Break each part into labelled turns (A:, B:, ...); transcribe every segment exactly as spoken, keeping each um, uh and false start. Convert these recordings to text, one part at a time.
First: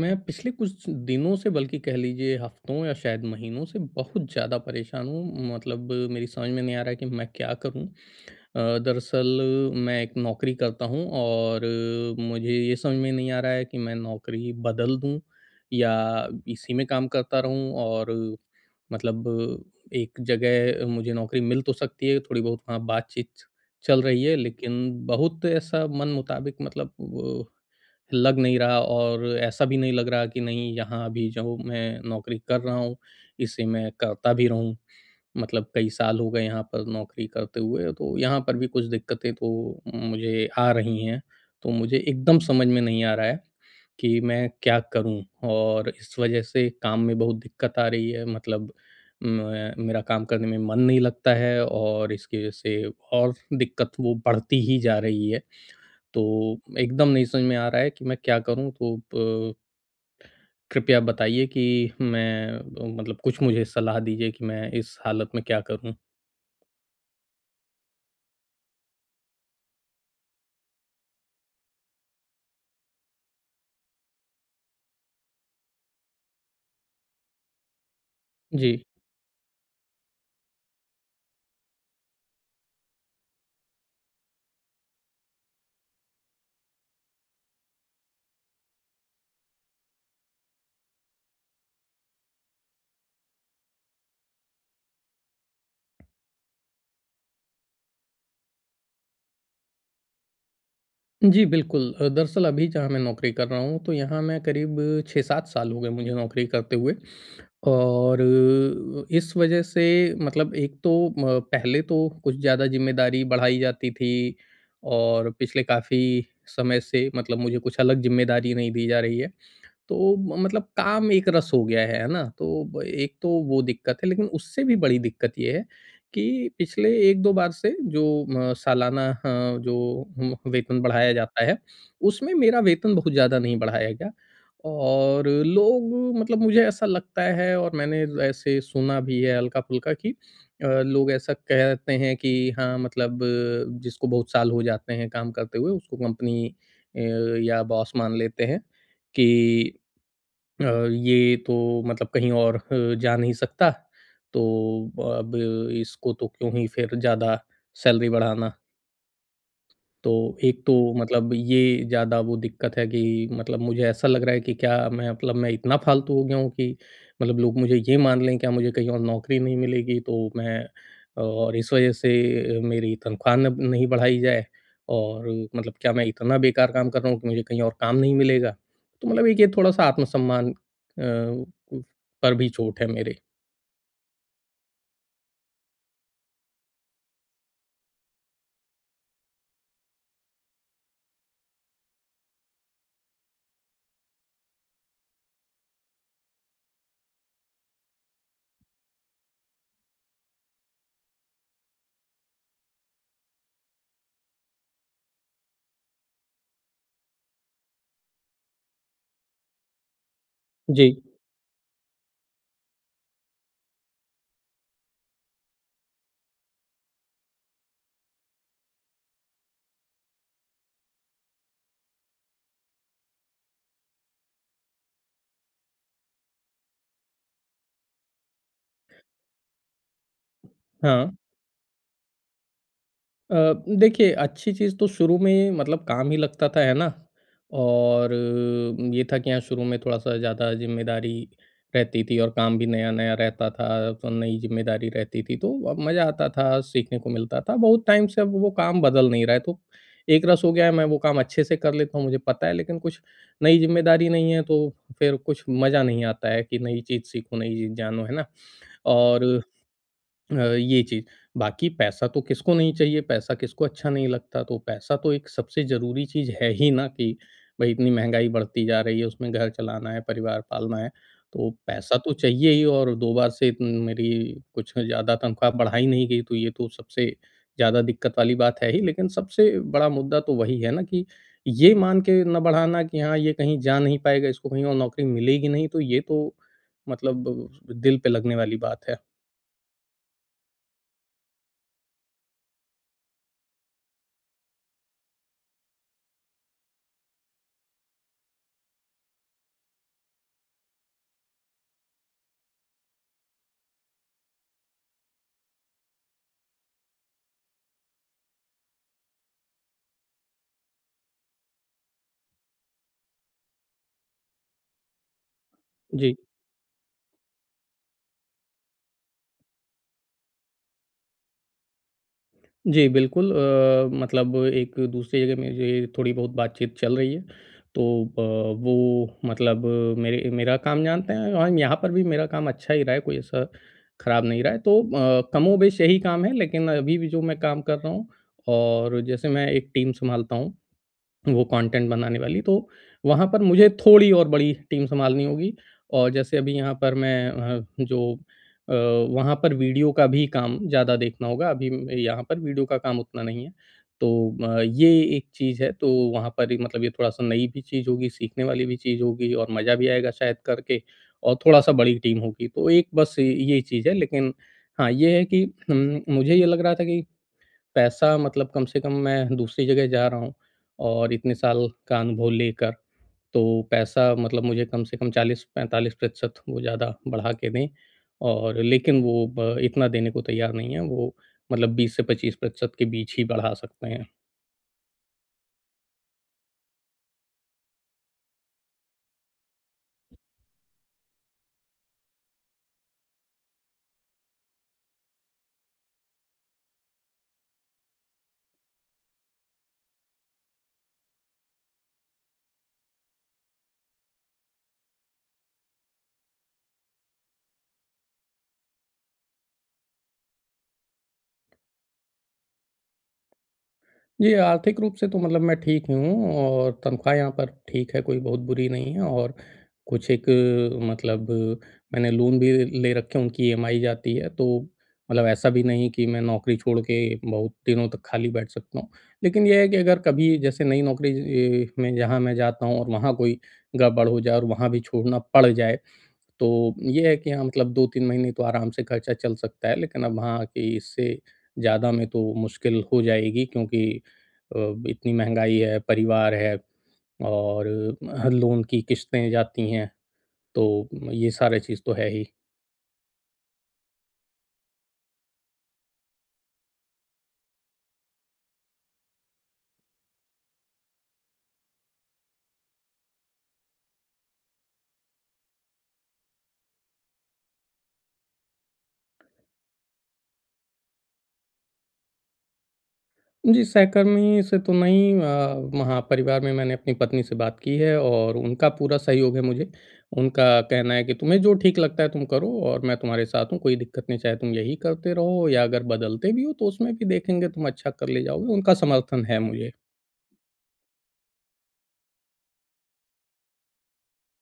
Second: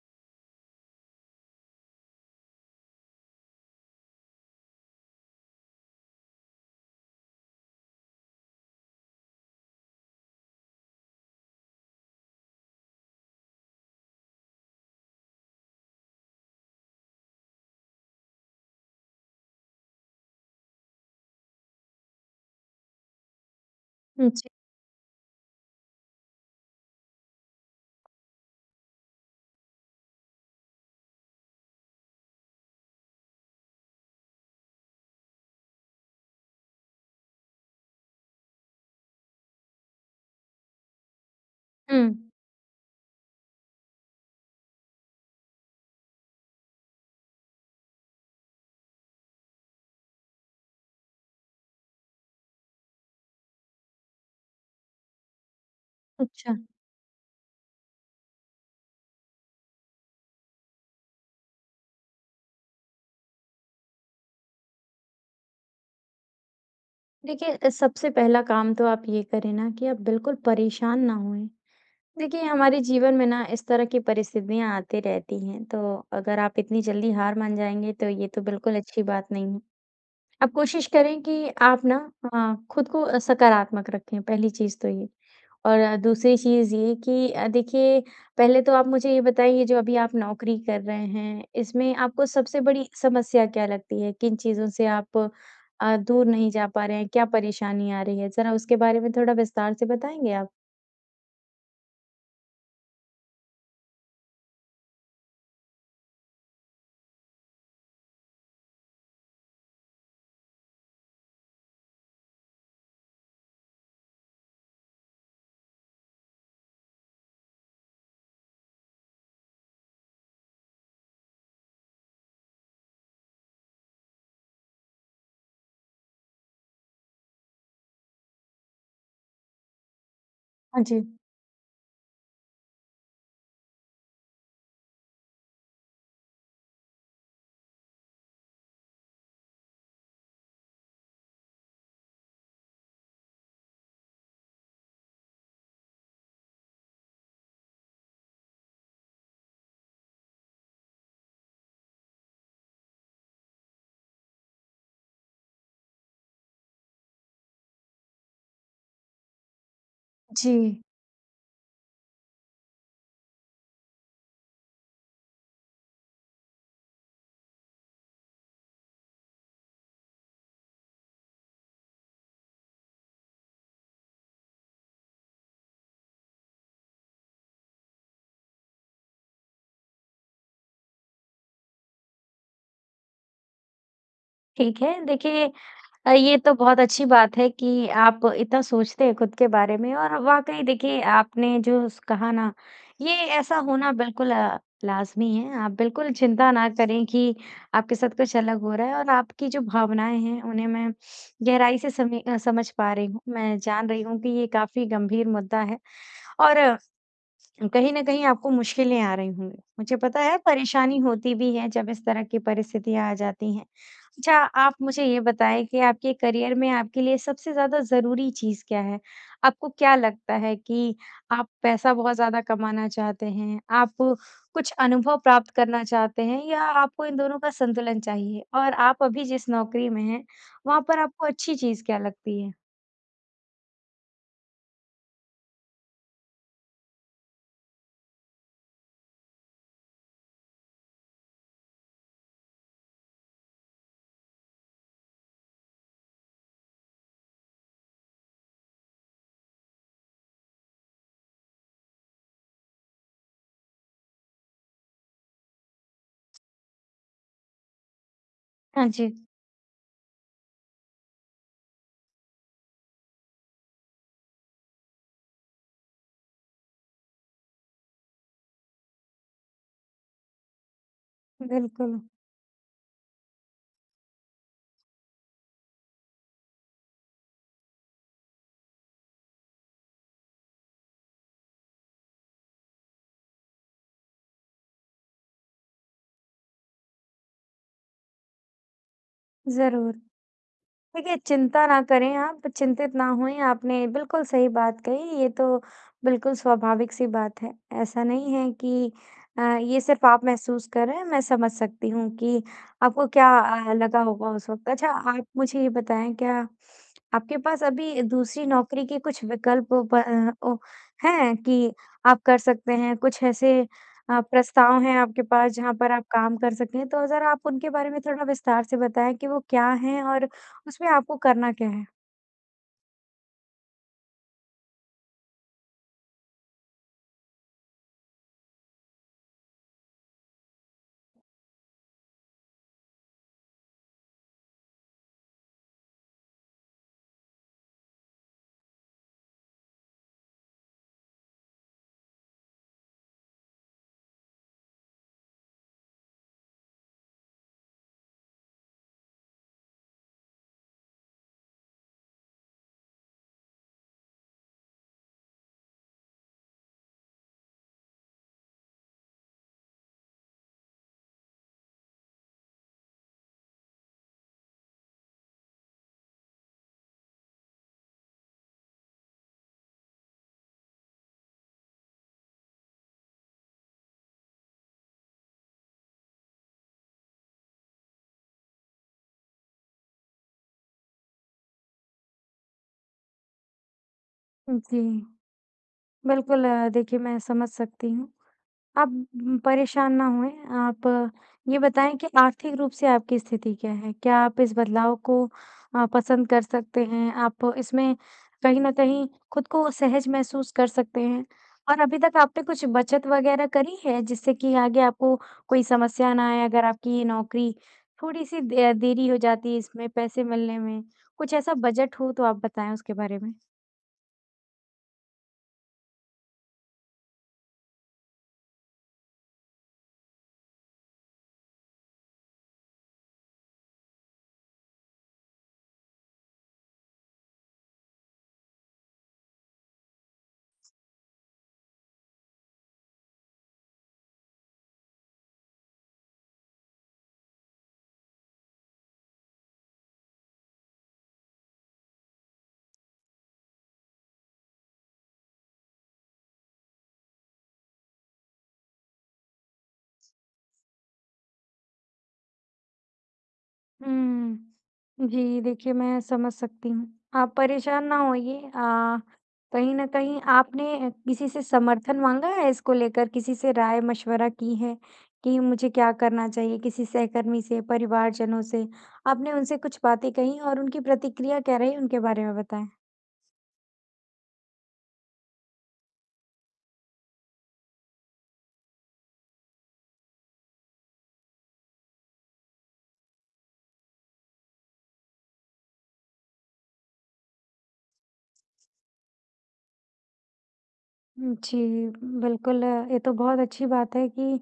A: मैं पिछले कुछ दिनों से बल्कि कह लीजिए हफ्तों या शायद महीनों से बहुत ज़्यादा परेशान हूँ मतलब मेरी समझ में नहीं आ रहा कि मैं क्या करूँ। अ, दरअसल मैं एक नौकरी करता हूँ और अ, मुझे ये समझ में नहीं आ रहा है कि मैं नौकरी बदल दूँ या इसी में काम करता रहूँ और अ, मतलब अ, एक जगह मुझे नौकरी मिल तो सकती है, थोड़ी बहुत वहाँ बातचीत चल रही
B: हुँ,
A: है,
B: जी।
A: लेकिन बहुत ऐसा मन मुताबिक मतलब लग नहीं रहा और ऐसा भी नहीं लग रहा कि नहीं यहाँ अभी जो मैं नौकरी कर रहा हूँ, इसे मैं करता भी रहूँ। मतलब कई साल हो गए यहाँ पर नौकरी करते हुए, तो यहाँ पर भी कुछ दिक्कतें तो मुझे आ रही हैं। तो मुझे
B: हुँ,
A: एकदम समझ में नहीं आ रहा है कि मैं क्या करूँ? और इस वजह से काम में बहुत दिक्कत आ रही है मतलब मैं मेरा काम करने में मन नहीं लगता है और इसकी वजह से और दिक्कत वो बढ़ती ही जा रही है। तो
B: अच्छा।
A: एकदम नहीं समझ में आ रहा है कि मैं क्या करूँ? तो प कृपया बताइए कि मैं अ, मतलब कुछ मुझे सलाह दीजिए कि मैं इस हालत में क्या करूँ?
B: देखिए अ, सबसे पहला काम तो आप ये करें ना कि आप बिल्कुल परेशान ना होएँ। देखिए हमारे जीवन में ना इस तरह की परिस्थितियाँ आती रहती हैं, तो अगर आप इतनी जल्दी हार मान जाएँगे तो ये तो
A: जी।
B: बिल्कुल अच्छी बात नहीं है। आप कोशिश करें कि आप ना अ, खुद को अ, सकारात्मक रखें, पहली चीज़ तो ये। और अ, दूसरी चीज़ ये कि अ, देखिए पहले तो आप मुझे ये बताइए जो अभी आप नौकरी कर रहे हैं, इसमें आपको सबसे बड़ी समस्या क्या लगती है? किन चीज़ों से आप अ, दूर नहीं जा पा रहे हैं? क्या परेशानी आ रही है? ज़रा उसके बारे में थोड़ा विस्तार से बताएँगे आप?
A: जी, बिल्कुल। अ, दरअसल अभी जहाँ मैं नौकरी कर रहा हूँ, तो यहाँ मैं करीब छह सात साल हो गए मुझे नौकरी करते हुए और अ, इस वजह से मतलब एक तो म पहले तो कुछ ज़्यादा ज़िम्मेदारी बढ़ाई जाती थी और पिछले काफ़ी समय से मतलब मुझे कुछ अलग ज़िम्मेदारी नहीं दी जा रही है। तो म मतलब काम एक रस हो गया है, है ना? तो ब एक तो वो दिक्कत है, लेकिन उससे भी बड़ी दिक्कत ये है कि पिछले एक दो बार से जो म सालाना अ, जो उम, वेतन
B: हाँ जी।
A: बढ़ाया जाता है, उसमें मेरा वेतन बहुत ज़्यादा नहीं बढ़ाया गया और लोग मतलब मुझे ऐसा लगता है और मैंने ऐसे सुना भी है हल्का-फुल्का कि अ, लोग ऐसा कहते हैं कि हाँ, मतलब अ, जिसको बहुत साल हो जाते हैं काम करते हुए, उसको कंपनी अ, या बॉस मान लेते हैं कि अ, ये तो मतलब कहीं और अ, जा नहीं सकता, तो अब इसको तो क्यों ही फिर ज़्यादा सैलरी बढ़ाना। तो एक तो
B: जी,
A: मतलब ये ज़्यादा वो दिक्कत है कि मतलब मुझे ऐसा लग रहा है कि क्या मैं मतलब मैं इतना फालतू हो गया हूँ कि मतलब लोग मुझे ये मान लें क्या मुझे कहीं और नौकरी नहीं मिलेगी तो मैं और इस वजह से मेरी तनख्वाह न नहीं बढ़ाई जाए और मतलब क्या मैं इतना बेकार काम कर रहा हूँ कि मुझे कहीं और काम नहीं मिलेगा। तो मतलब एक ये थोड़ा-सा आत्मसम्मान अ, पर भी चोट है मेरे।
B: ठीक है। देखिए अ, ये तो बहुत अच्छी बात है कि आप इतना सोचते हैं खुद के बारे में और वाक़ई देखिए आपने जो स कहा ना, ये ऐसा होना बिल्कुल अ, लाज़मी है। आप बिल्कुल चिंता ना करें कि आपके साथ कुछ अलग हो रहा है और आपकी जो भावनाएँ हैं, उन्हें मैं गहराई से समी अ, समझ पा रही हूँ। मैं जान रही हूँ कि ये काफ़ी गंभीर मुद्दा है और कहीं न कहीं आपको मुश्किलें आ रही होंगी। मुझे पता है
A: जी,
B: परेशानी होती भी है जब इस तरह की परिस्थितियाँ आ जाती हैं। अच्छा आप मुझे ये बताएँ कि आपके करियर में आपके लिए सबसे ज़्यादा ज़रूरी चीज़ क्या है? आपको क्या लगता है कि आप पैसा बहुत ज़्यादा कमाना चाहते हैं, आप कुछ अनुभव प्राप्त करना चाहते हैं या आपको इन दोनों का संतुलन चाहिए? और आप अभी जिस नौकरी में हैं, वहाँ पर
A: हाँ।
B: आपको अच्छी चीज़ क्या लगती है?
A: अ, देखिए अच्छी चीज़ तो शुरू में मतलब काम ही लगता था, है ना? और अ, ये था कि हाँ, शुरू में थोड़ा-सा ज़्यादा ज़िम्मेदारी रहती थी और काम भी नया-नया रहता था, तो नई ज़िम्मेदारी रहती थी, तो अब मज़ा आता था, सीखने को मिलता था। बहुत टाइम से अब वो काम बदल नहीं रहा है, तो एक रस हो गया है, मैं वो काम अच्छे से कर लेता हूँ, मुझे पता है, लेकिन कुछ नई ज़िम्मेदारी नहीं है, तो फिर कुछ मज़ा नहीं आता है कि नई चीज़ सीखो, नई चीज़ जानो, है ना?
B: हाँ जी,
A: और अ, ये चीज़। बाकी पैसा तो किसको नहीं चाहिए, पैसा किसको अच्छा नहीं लगता, तो पैसा तो एक सबसे ज़रूरी चीज़ है ही ना कि भई इतनी महँगाई बढ़ती जा रही है, उसमें घर चलाना है, परिवार पालना है, तो पैसा
B: बिल्कुल,
A: तो चाहिए ही और दो बार से उम, मेरी कुछ ज़्यादा तनख्वाह बढ़ाई नहीं गई, तो ये तो सबसे ज़्यादा दिक्कत वाली बात है ही। लेकिन सबसे बड़ा मुद्दा तो वही है ना कि ये मान के ना बढ़ाना कि हाँ, ये कहीं जा नहीं पाएगा, इसको कहीं और नौकरी मिलेगी नहीं, तो ये तो मतलब दिल पे लगने वाली बात है।
B: ज़रूर। देखिए, चिंता ना करें आप, चिंतित ना होएँ, आपने बिल्कुल सही बात कही, ये तो बिल्कुल स्वाभाविक-सी बात है। ऐसा नहीं है कि अ, ये सिर्फ़ आप महसूस कर रहे हैं, मैं समझ सकती हूँ कि आपको क्या अ, लगा होगा उस वक़्त। अच्छा, आप मुझे ये बताएँ, क्या आपके पास अभी दूसरी नौकरी के कुछ विकल्प ब अ, ओ हैं कि आप कर सकते हैं? कुछ ऐसे अ, प्रस्ताव हैं आपके पास, जहाँ पर आप
A: जी।
B: काम कर सकते हैं? तो ज़रा आप उनके बारे में थोड़ा विस्तार से बताएँ कि वो क्या हैं और उसमें आपको करना क्या है?
A: जी, बिल्कुल अ, मतलब एक-दूसरी जगह मेरी थोड़ी-बहुत बातचीत चल रही है। तो अ, वो मतलब मेरे मेरा काम जानते हैं और यहाँ पर भी मेरा काम अच्छा ही रहा है, कोई ऐसा खराब नहीं रहा है। तो अ, कमोबेश यही काम है, लेकिन अभी भी जो मैं काम कर रहा हूँ और जैसे मैं एक टीम सँभालता हूँ। वो कंटेंट बनाने वाली, तो वहाँ पर मुझे थोड़ी और बड़ी टीम सँभालनी होगी और जैसे अभी यहाँ पर मैं अ, जो अ, वहाँ पर वीडियो का भी काम ज़्यादा देखना होगा, अभी म यहाँ पर वीडियो का काम उतना नहीं है। तो अ, ये एक चीज़ है, तो वहाँ पर ही मतलब ये थोड़ा-सा नई भी चीज़ होगी, सीखने वाली भी चीज़ होगी और मज़ा भी आएगा शायद करके और थोड़ा-सा बड़ी टीम होगी। तो एक बस ये ये चीज़ है, लेकिन हाँ, ये है कि उम, मुझे ये लग रहा था कि पैसा मतलब कम से कम मैं दूसरी जगह जा रहा हूँ और इतने साल का अनुभव लेकर, तो पैसा मतलब मुझे कम से कम चालीस-पैंतालीस प्रतिशत वो ज़्यादा बढ़ा के दें और लेकिन वो ब इतना देने को तैयार नहीं है, वो मतलब बीस से पच्चीस प्रतिशत के बीच ही बढ़ा सकते हैं।
B: जी, बिल्कुल अ, देखिए मैं समझ सकती हूँ। आप उम, परेशान ना होएँ, आप अ, ये बताएँ कि आर्थिक रूप से आपकी स्थिति क्या है? क्या आप इस बदलाव को अ, पसंद कर सकते हैं? आप इसमें कहीं न कहीं खुद को सहज महसूस कर सकते हैं? और अभी तक आपने कुछ बचत वगैरह करी है जिससे कि आगे आपको कोई समस्या ना आए अगर आपकी ये नौकरी थोड़ी-सी दे देरी हो जाती है इसमें पैसे मिलने में? कुछ ऐसा बजट हो तो आप बताएँ उसके बारे में।
A: जी, आर्थिक रूप से तो मतलब मैं ठीक हूँ और तनख्वाह यहाँ पर ठीक है, कोई बहुत बुरी नहीं है और कुछ एक अ, मतलब मैंने लोन भी ले रखे हैं, उनकी ईएमआई जाती है, तो मतलब ऐसा भी नहीं कि मैं नौकरी छोड़ के बहुत दिनों तक खाली बैठ सकता हूँ। लेकिन ये है कि अगर कभी जैसे नई नौकरी ए, में जहाँ मैं जाता हूँ और वहाँ कोई गड़बड़ हो जाए और वहाँ भी छोड़ना पड़ जाए, तो ये है कि हाँ, मतलब दो तीन महीने तो आराम से खर्चा चल सकता है, लेकिन अब हाँ कि इससे ज़्यादा में तो मुश्किल हो जाएगी क्योंकि अ, इतनी महँगाई है, परिवार है और अ, लोन की किश्तें जाती हैं, तो ये सारा चीज़ तो है ही।
B: हुँ। जी, देखिए मैं समझ सकती हूँ। आप परेशान ना होइए अ, कहीं न कहीं आपने किसी से समर्थन माँगा है इसको लेकर? किसी से राय-मशवरा की है कि मुझे क्या करना चाहिए? किसी सहकर्मी से, परिवारजनों से? आपने उनसे कुछ बातें कहीं और उनकी प्रतिक्रिया क्या रही, उनके बारे में बताएँ?
A: जी, सहकर्मी से तो नहीं अ, महापरिवार में मैंने अपनी पत्नी से बात की है और उनका पूरा सहयोग है मुझे। उनका कहना है कि तुम्हें जो ठीक लगता है तुम करो और मैं तुम्हारे साथ हूँ, कोई दिक्कत नहीं चाहे तुम यही करते रहो या अगर बदलते भी हो तो उसमें भी देखेंगे तुम अच्छा कर ले जाओगे, उनका समर्थन है मुझे।
B: जी, बिल्कुल अ, ये तो बहुत अच्छी बात है कि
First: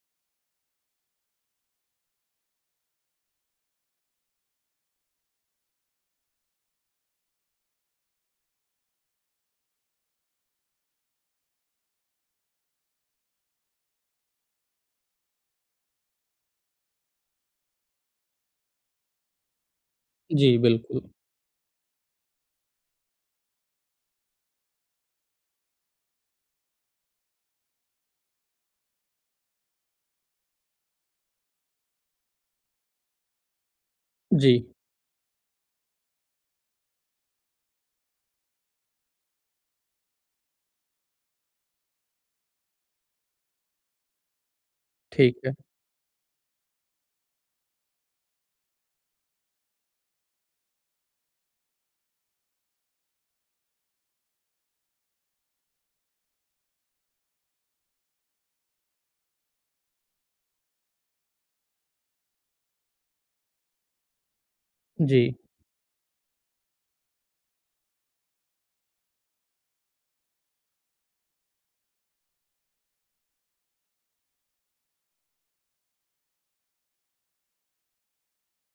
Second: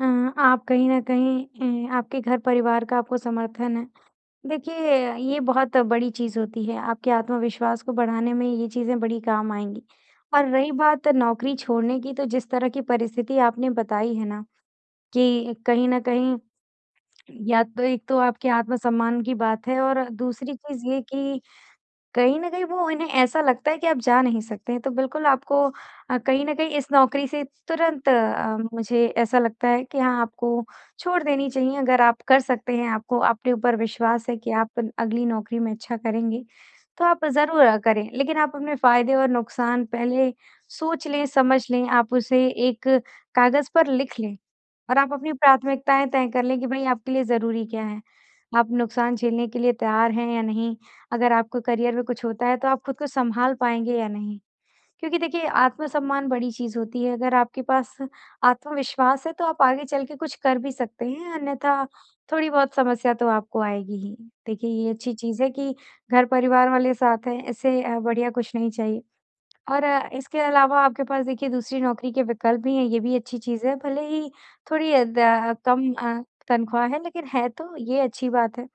B: अ, आप कहीं न कहीं अ, आपके घर परिवार का आपको समर्थन है। देखिए ये बहुत बड़ी चीज़ होती है, आपके आत्मविश्वास को बढ़ाने में ये चीज़ें बड़ी काम आएँगी। और रही बात नौकरी छोड़ने की तो जिस तरह की परिस्थिति आपने बताई है ना कि कहीं न कहीं या तो एक तो आपके आत्मसम्मान की बात है और दूसरी
A: जी,
B: चीज़
A: बिल्कुल।
B: ये कि कहीं न कहीं वो इन्हें ऐसा लगता है कि आप जा नहीं सकते हैं, तो बिल्कुल आपको अ, कहीं न कहीं इस नौकरी से तुरंत अ, मुझे ऐसा लगता है कि हाँ, आपको छोड़ देनी चाहिए अगर आप कर सकते हैं, आपको अपने ऊपर विश्वास है कि
A: जी,
B: आप अगली नौकरी में अच्छा करेंगे, तो आप ज़रूर अ, करें। लेकिन आप अपने फ़ायदे और नुकसान पहले सोच लें, समझ लें, आप उसे एक कागज़ पर लिख लें और आप अपनी
A: ठीक है।
B: प्राथमिकताएँ तय कर लें कि भई आपके लिए ज़रूरी क्या है? आप नुकसान झेलने के लिए तैयार हैं या नहीं? अगर आपको करियर में कुछ होता है तो आप खुद को सँभाल पाएँगे या नहीं? क्योंकि देखिए आत्मसम्मान बड़ी चीज़ होती है, अगर आपके पास आत्मविश्वास है तो आप आगे चल के कुछ कर भी सकते हैं, अन्यथा थोड़ी बहुत समस्या तो आपको आएगी ही। देखिए ये अच्छी
A: जी,
B: चीज़ है कि घर परिवार वाले साथ हैं, इससे अ, बढ़िया कुछ नहीं चाहिए। और अ, इसके अलावा आपके पास देखिए दूसरी नौकरी के विकल्प भी हैं, ये भी अच्छी चीज़ है। भले ही थोड़ी अ, द कम अ, तनख्वाह है लेकिन है तो ये अच्छी बात है।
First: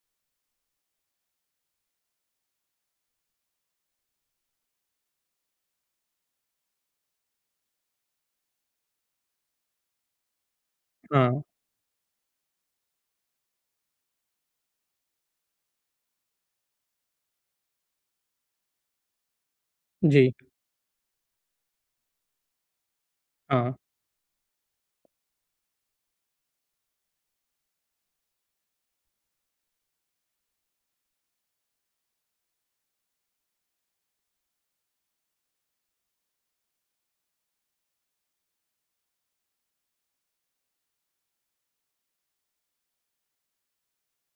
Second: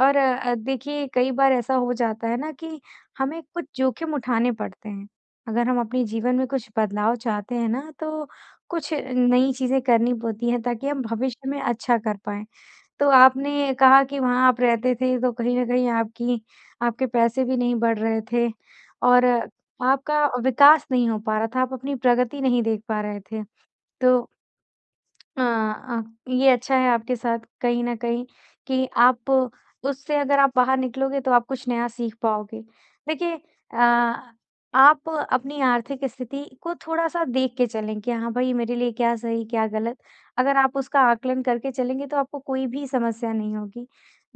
B: और अ, देखिए कई बार ऐसा हो जाता है ना कि हमें कुछ जोखिम उठाने पड़ते हैं। अगर हम अपने जीवन में कुछ बदलाव चाहते हैं ना तो कुछ नई चीज़ें करनी पड़ती हैं ताकि हम
A: हाँ।
B: भविष्य में अच्छा कर पाएँ। तो आपने कहा कि वहाँ आप रहते थे तो कहीं न कहीं आपकी आपके पैसे भी नहीं बढ़ रहे थे और आपका
A: जी,
B: विकास नहीं हो पा रहा था, आप अपनी प्रगति नहीं देख पा रहे थे।
A: हाँ।
B: तो अ अ, ये अच्छा है आपके साथ कहीं न कहीं कि आप उससे अगर आप बाहर निकलोगे तो आप कुछ नया सीख पाओगे। देखिए अ, आप अपनी आर्थिक स्थिति को थोड़ा-सा देख के चलें कि हाँ भाई मेरे लिए क्या सही, क्या गलत। अगर आप उसका आकलन करके चलेंगे तो आपको कोई भी समस्या नहीं होगी।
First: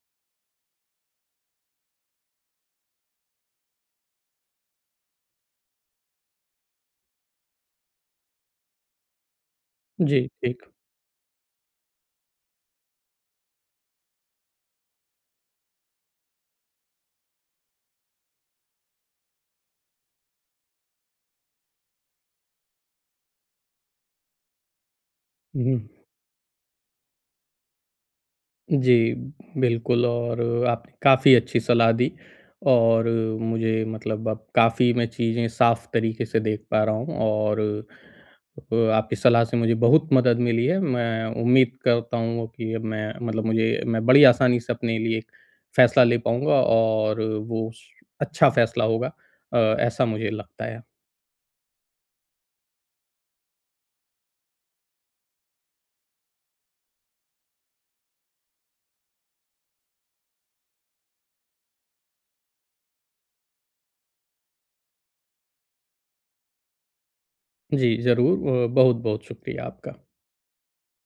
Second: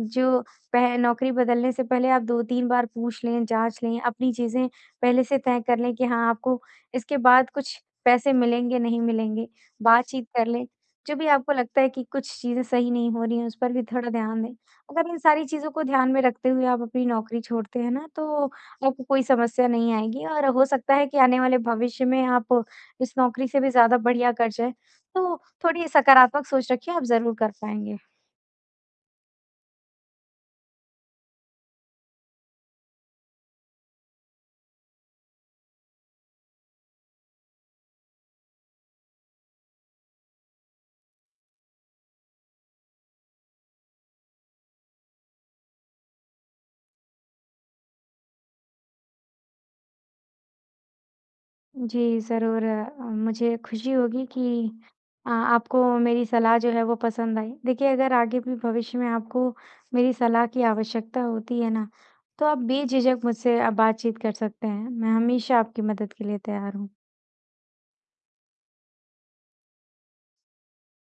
B: जो पह नौकरी बदलने से पहले आप दो तीन बार पूछ लें, जाँच लें, अपनी चीज़ें पहले से तय कर लें कि हाँ आपको इसके बाद कुछ पैसे मिलेंगे, नहीं मिलेंगे,
A: जी,
B: बातचीत कर लें।
A: ठीक।
B: जो भी आपको लगता है कि कुछ चीज़ें सही नहीं हो रही हैं, उस पर भी थोड़ा ध्यान दें। अगर इन सारी चीज़ों को ध्यान में रखते हुए आप अपनी नौकरी छोड़ते हैं ना, तो आपको कोई समस्या नहीं आएगी और हो सकता है कि आने वाले भविष्य में आप इस नौकरी से भी ज़्यादा बढ़िया कर जाएँ। तो
A: हुँ।
B: थोड़ी सकारात्मक सोच रखिए, आप ज़रूर कर पाएँगे।
A: जी, बिल्कुल और आपने काफ़ी अच्छी सलाह दी और मुझे मतलब अब काफ़ी मैं चीज़ें साफ़ तरीके से देख पा रहा हूँ और अ, आपकी सलाह से मुझे बहुत मदद मिली है। मैं उम्मीद करता हूँ कि अब मैं मतलब मुझे मैं बड़ी आसानी से अपने लिए एक फ़ैसला ले पाऊँगा और वो स अच्छा फ़ैसला होगा। अ, ऐसा मुझे लगता है।
B: जी, ज़रूर अ, मुझे खुशी होगी कि अ, आपको मेरी सलाह जो है वो पसंद आई। देखिए, अगर आगे भी भविष्य में आपको मेरी सलाह की आवश्यकता होती है ना, तो आप बेझिझक मुझसे अ, बातचीत कर सकते हैं। मैं हमेशा आपकी मदद के लिए तैयार हूँ।
A: जी, ज़रूर अ, बहुत-बहुत शुक्रिया आपका।